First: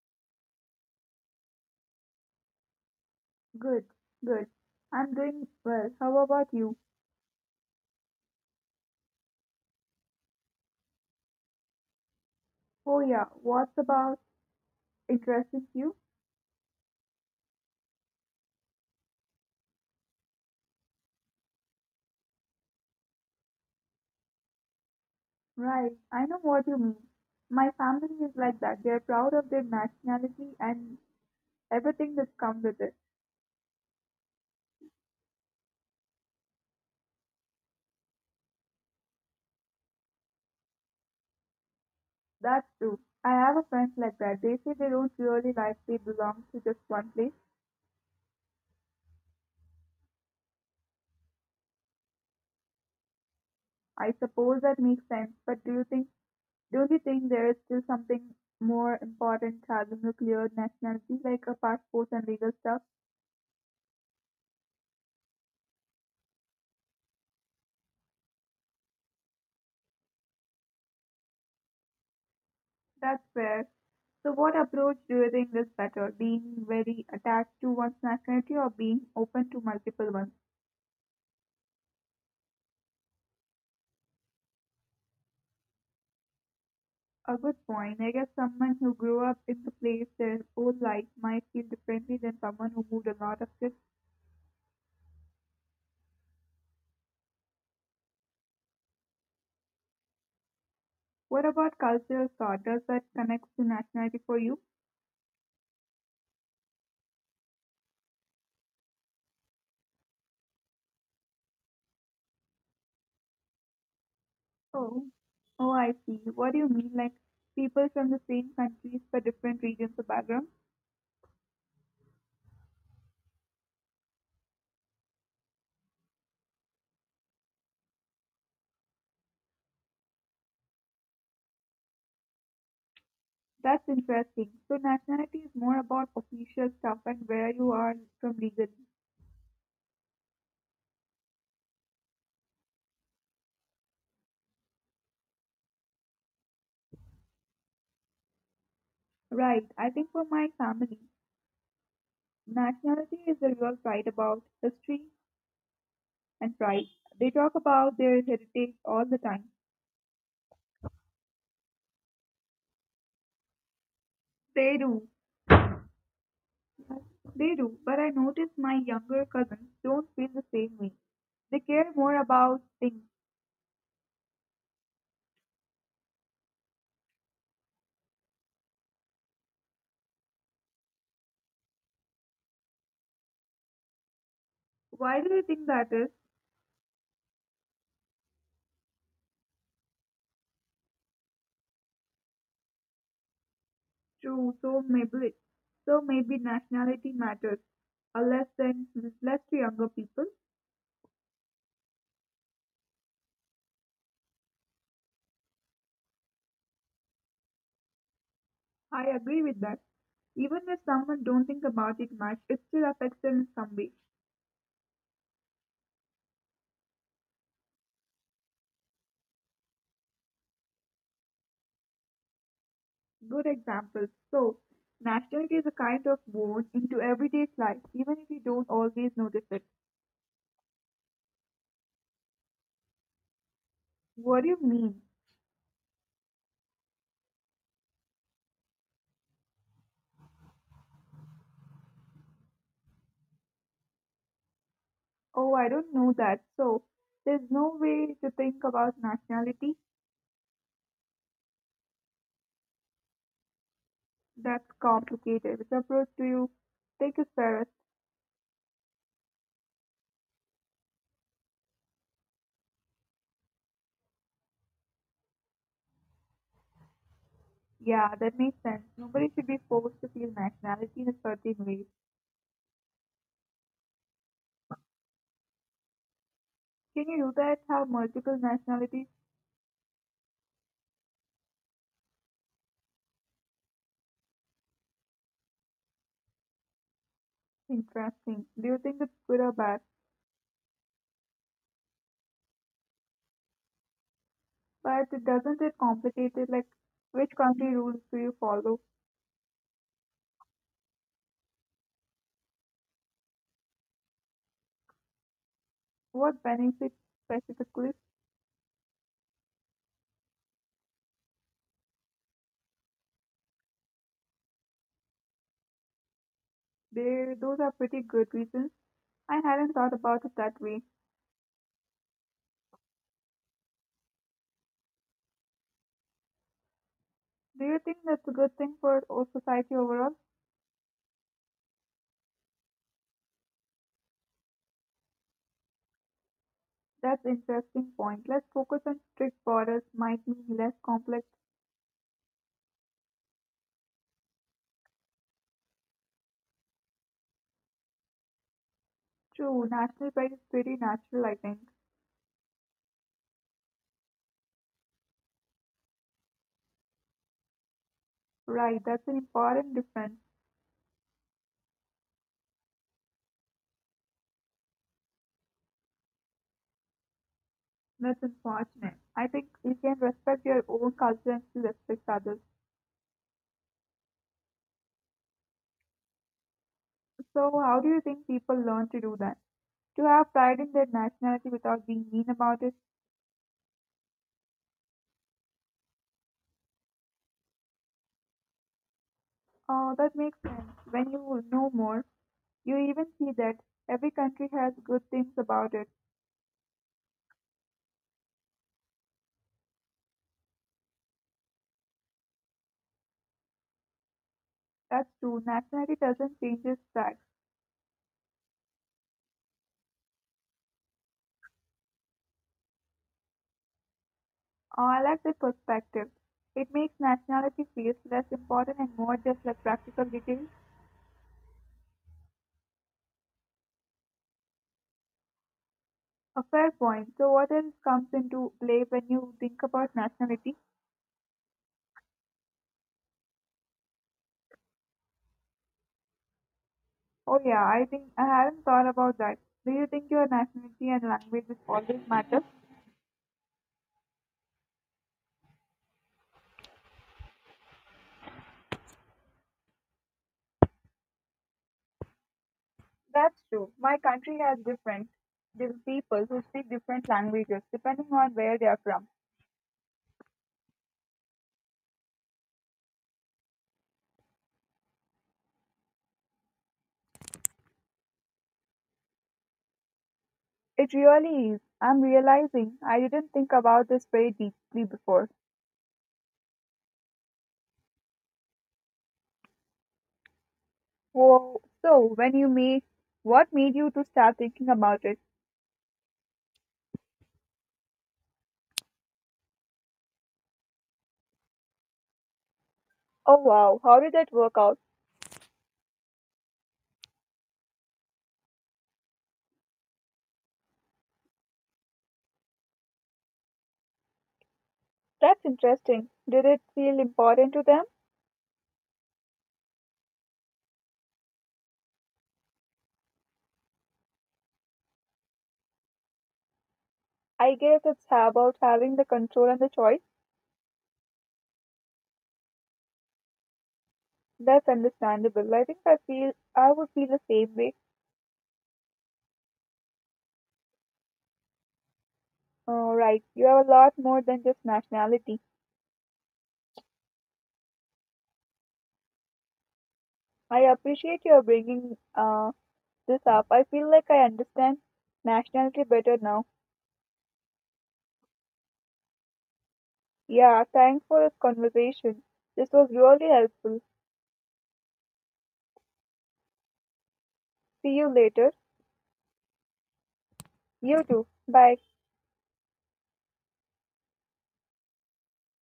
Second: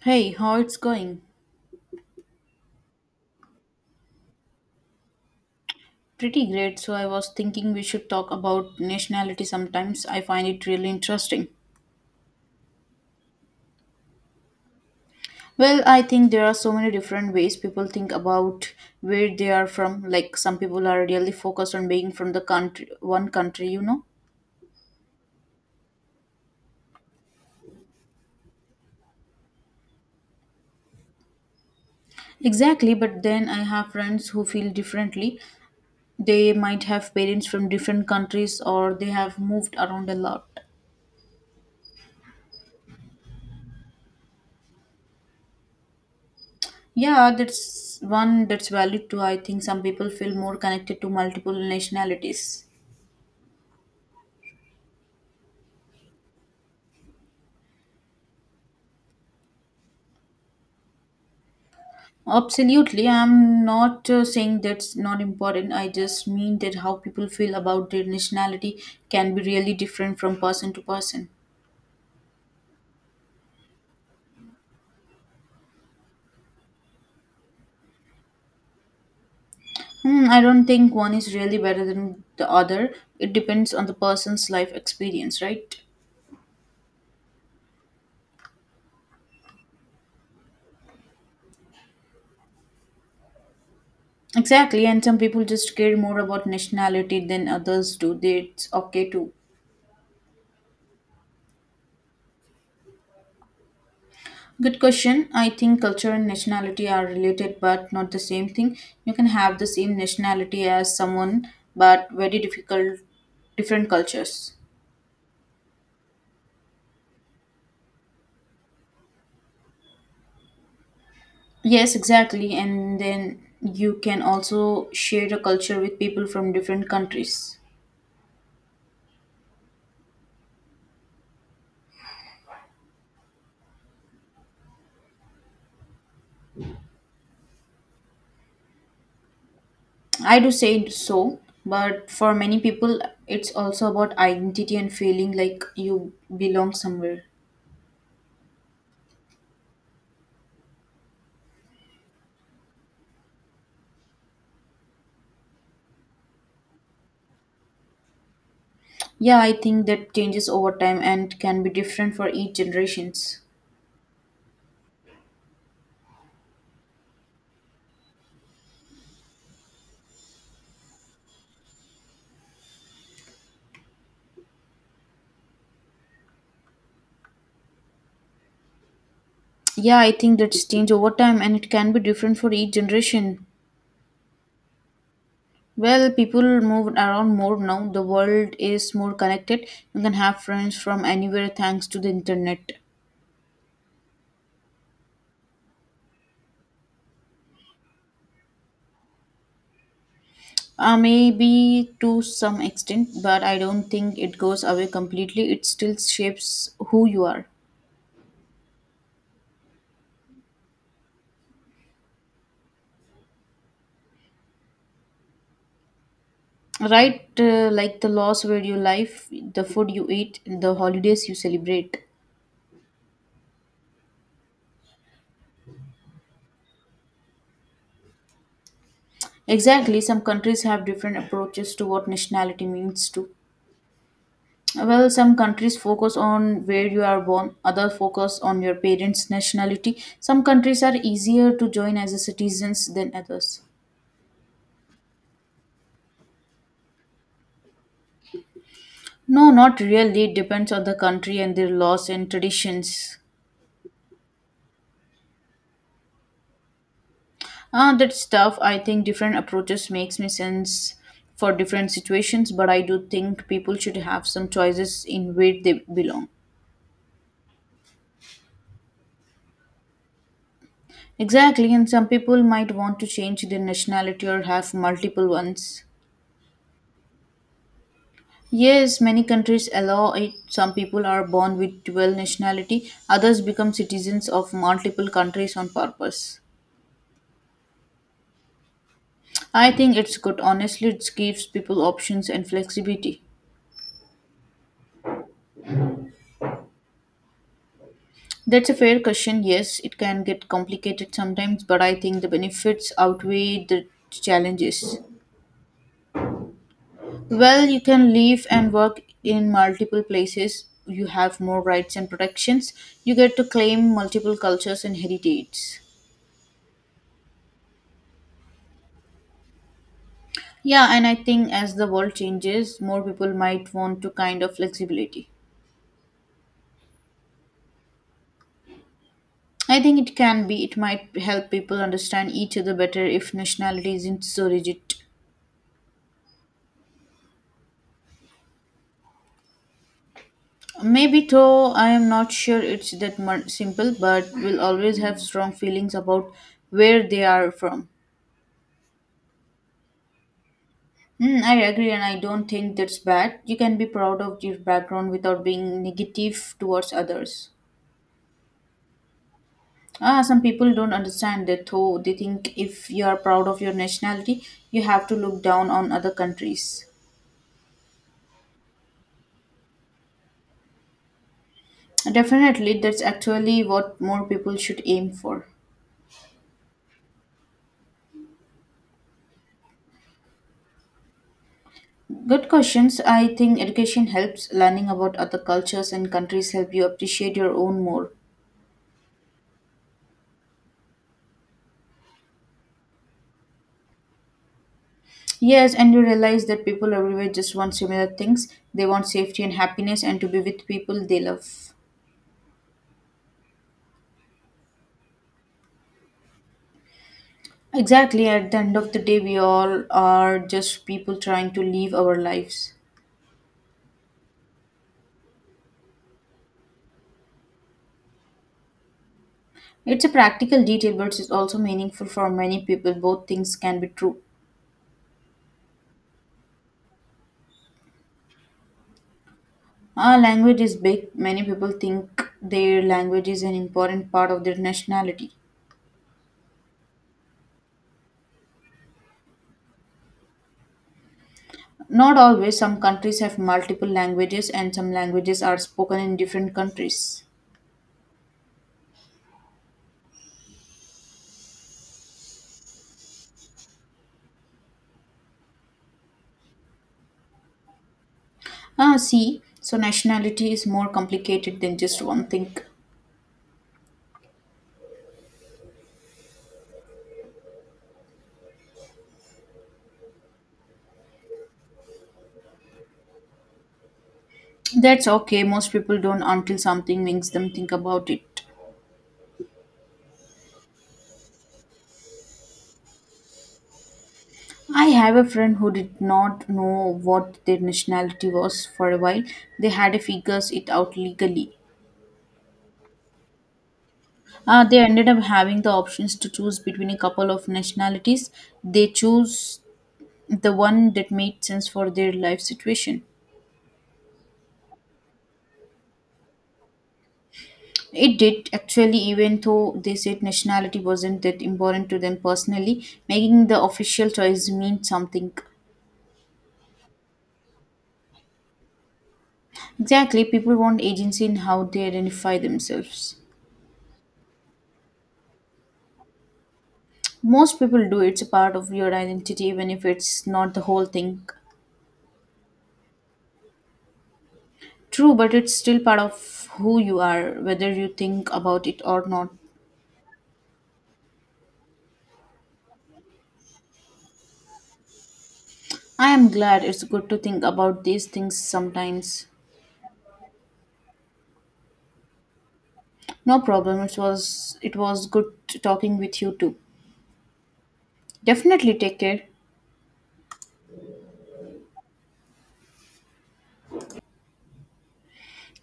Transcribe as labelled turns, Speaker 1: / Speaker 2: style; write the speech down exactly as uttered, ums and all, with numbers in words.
Speaker 1: Hey, how it's going?
Speaker 2: Good, good. I'm doing well. How
Speaker 1: Pretty
Speaker 2: about
Speaker 1: great.
Speaker 2: you?
Speaker 1: So I was thinking we should talk about nationality sometimes. I find it really interesting.
Speaker 2: Oh, yeah. What's about interesting
Speaker 1: Well,
Speaker 2: you?
Speaker 1: I think there are so many different ways people think about where they are from. Like some people are really focused on being from the country one country, you know.
Speaker 2: Right. I know what you mean. My family is like that. They're proud of their nationality and everything that comes with
Speaker 1: Exactly,
Speaker 2: it.
Speaker 1: but then I have friends who feel differently. They might have parents from different countries or they have moved around a lot.
Speaker 2: That's true. I have a friend like that. They say they don't really like they belong to just one place.
Speaker 1: Yeah, that's one that's valid too. I think some people feel more connected to multiple nationalities.
Speaker 2: I suppose that makes sense. But do you think, don't you think there is still something more important having a clear nationality like a passport and legal stuff?
Speaker 1: Absolutely. I'm not uh, saying that's not important. I just mean that how people feel about their nationality can be really different from person to person.
Speaker 2: That's fair. So, what approach do you think is better? Being very attached to one nationality or being open to multiple
Speaker 1: Hmm,
Speaker 2: ones?
Speaker 1: I don't think one is really better than the other. It depends on the person's life experience, right?
Speaker 2: A good point. I guess someone who grew up in the place their whole life might feel differently than someone who moved a lot of shifts.
Speaker 1: Exactly. And some people just care more about nationality than others do. That's okay too.
Speaker 2: What about cultural thought? Does that connect to nationality for you?
Speaker 1: Good question. I think culture and nationality are related but not the same thing. You can have the same nationality as someone but very difficult different cultures.
Speaker 2: Oh, Oh, I see. What do you mean? Like people from the same countries but different regions of background?
Speaker 1: Yes, exactly. And then you can also share a culture with people from different countries.
Speaker 2: That's interesting. So nationality is more about official stuff and where you are from legally.
Speaker 1: I do say so, but for many people it's also about identity and feeling like you belong somewhere.
Speaker 2: Right, I think for my family, nationality is the real pride about history and pride. They talk about their heritage all the
Speaker 1: Yeah,
Speaker 2: time.
Speaker 1: I think that changes over time and can be different for each generations.
Speaker 2: They do. They do, but I notice my younger cousins don't feel the same way. They care more about things.
Speaker 1: Yeah, I think that's changed over time and it can be different for each generation.
Speaker 2: Why do you think that
Speaker 1: Well,
Speaker 2: is
Speaker 1: people move around more now. The world is more connected. You can have friends from anywhere thanks to the internet.
Speaker 2: true? So maybe, so maybe nationality matters, a less than less to younger people.
Speaker 1: Uh, maybe to some extent, but I don't think it goes away completely. It still shapes who you are.
Speaker 2: I agree with that. Even if someone don't think about it much, it still affects them in some way.
Speaker 1: Right? Uh, like the laws where you live, the food you eat, the holidays you celebrate.
Speaker 2: Good example. So, nationality is a kind of worn into everyday life, even if you don't always notice it.
Speaker 1: Exactly. Some countries have different approaches to what nationality means to.
Speaker 2: What do you mean?
Speaker 1: Well, some countries focus on where you are born, others focus on your parents' nationality. Some countries are easier to join as a citizens than others.
Speaker 2: Oh, I don't know that. So, there's no way to think about
Speaker 1: No, not
Speaker 2: nationality.
Speaker 1: really. It depends on the country and their laws and traditions.
Speaker 2: That's complicated. Which approach do you take is fairest?
Speaker 1: Ah, that's tough. I think different approaches makes me sense for different situations, but I do think people should have some choices in where they belong.
Speaker 2: Yeah, that makes sense. Nobody should be forced to feel nationality in a certain
Speaker 1: Exactly, and
Speaker 2: way.
Speaker 1: some people might want to change their nationality or have multiple ones.
Speaker 2: Can you do that? Have multiple
Speaker 1: Yes,
Speaker 2: nationalities?
Speaker 1: many countries allow it. Some people are born with dual nationality, others become citizens of multiple countries on purpose.
Speaker 2: Interesting. Do you think it's good or
Speaker 1: I
Speaker 2: bad?
Speaker 1: think it's good. Honestly, it gives people options and flexibility.
Speaker 2: But doesn't it complicate it? Like, which country rules do you
Speaker 1: That's a
Speaker 2: follow?
Speaker 1: fair question. Yes, it can get complicated sometimes, but I think the benefits outweigh the challenges.
Speaker 2: What benefits
Speaker 1: Well, you
Speaker 2: specifically?
Speaker 1: can live and work in multiple places. You have more rights and protections. You get to claim multiple cultures and heritage.
Speaker 2: There, those are pretty good reasons. I hadn't thought about it that way.
Speaker 1: Yeah, and I think as the world changes, more people might want to kind of flexibility.
Speaker 2: Do you think that's a good thing for o- society
Speaker 1: I think it
Speaker 2: overall?
Speaker 1: can be, it might help people understand each other better if nationality isn't so rigid.
Speaker 2: That's interesting point. Less focus on strict borders might mean less
Speaker 1: Maybe
Speaker 2: complex.
Speaker 1: though, I am not sure it's that much simple, but will always have strong feelings about where they are from.
Speaker 2: True, national pride is pretty natural, I
Speaker 1: Mm, I
Speaker 2: think.
Speaker 1: agree, and I don't think that's bad. You can be proud of your background without being negative towards others.
Speaker 2: Right, that's an important difference.
Speaker 1: Ah, some people don't understand that though. They think if you are proud of your nationality, you have to look down on other countries.
Speaker 2: That's unfortunate. I think you can respect your own culture and still respect others.
Speaker 1: Definitely, that's actually what more people should aim for.
Speaker 2: So, how do you think people learn to do that? To have pride in their nationality without being mean
Speaker 1: Good
Speaker 2: about it?
Speaker 1: questions. I think education helps. Learning about other cultures and countries help you appreciate your own more.
Speaker 2: Oh, that makes sense. When you know more, you even see that every country has good things
Speaker 1: Yes,
Speaker 2: about it.
Speaker 1: and you realize that people everywhere just want similar things. They want safety and happiness and to be with people they love.
Speaker 2: That's true. Nationality doesn't change that.
Speaker 1: Exactly, at the end of the day, we all are just people trying to live our lives.
Speaker 2: Oh, I like that perspective. It makes nationality feel less important and more just like
Speaker 1: It's
Speaker 2: practical
Speaker 1: a
Speaker 2: details.
Speaker 1: practical detail, but it's also meaningful for many people. Both things can be true.
Speaker 2: A fair point. So, what else comes into play when you think about
Speaker 1: Our
Speaker 2: nationality?
Speaker 1: language is big. Many people think their language is an important part of their nationality.
Speaker 2: Oh, yeah, I think I haven't thought about that. Do you think your nationality and language will always
Speaker 1: Not
Speaker 2: matter?
Speaker 1: always. Some countries have multiple languages, and some languages are spoken in different countries.
Speaker 2: That's true. My country has different different people who speak different languages depending on where they are
Speaker 1: Ah,
Speaker 2: from.
Speaker 1: see, so nationality is more complicated than just one thing.
Speaker 2: It really is. I'm realizing I didn't think about this very deeply
Speaker 1: That's
Speaker 2: before.
Speaker 1: okay. Most people don't until something makes them think about it.
Speaker 2: Whoa. So, when you made, what made you to start thinking
Speaker 1: I
Speaker 2: about
Speaker 1: have
Speaker 2: it?
Speaker 1: a friend who did not know what their nationality was for a while. They had to figure it out legally.
Speaker 2: Oh wow, how did that work
Speaker 1: Uh,
Speaker 2: out?
Speaker 1: they ended up having the options to choose between a couple of nationalities. They chose the one that made sense for their life situation.
Speaker 2: That's interesting. Did it feel important to them?
Speaker 1: It did actually, even though they said nationality wasn't that important to them personally, making the official choice mean something.
Speaker 2: I guess it's about having the control and the choice.
Speaker 1: Exactly, people want agency in how they identify themselves.
Speaker 2: That's understandable. I think I feel I would feel the same
Speaker 1: Most
Speaker 2: way.
Speaker 1: people do. It's a part of your identity, even if it's not the whole thing.
Speaker 2: Oh, right. You have a lot more than just
Speaker 1: True, but
Speaker 2: nationality.
Speaker 1: it's still part of who you are, whether you think about it or not.
Speaker 2: I appreciate your bringing uh, this up. I feel like I understand nationality
Speaker 1: I
Speaker 2: better
Speaker 1: am
Speaker 2: now.
Speaker 1: glad it's good to think about these things sometimes.
Speaker 2: Yeah, thanks for this conversation. This was really
Speaker 1: No problem.
Speaker 2: helpful.
Speaker 1: It was it was good talking with you too.
Speaker 2: See you later.
Speaker 1: Definitely take care.
Speaker 2: You too. Bye.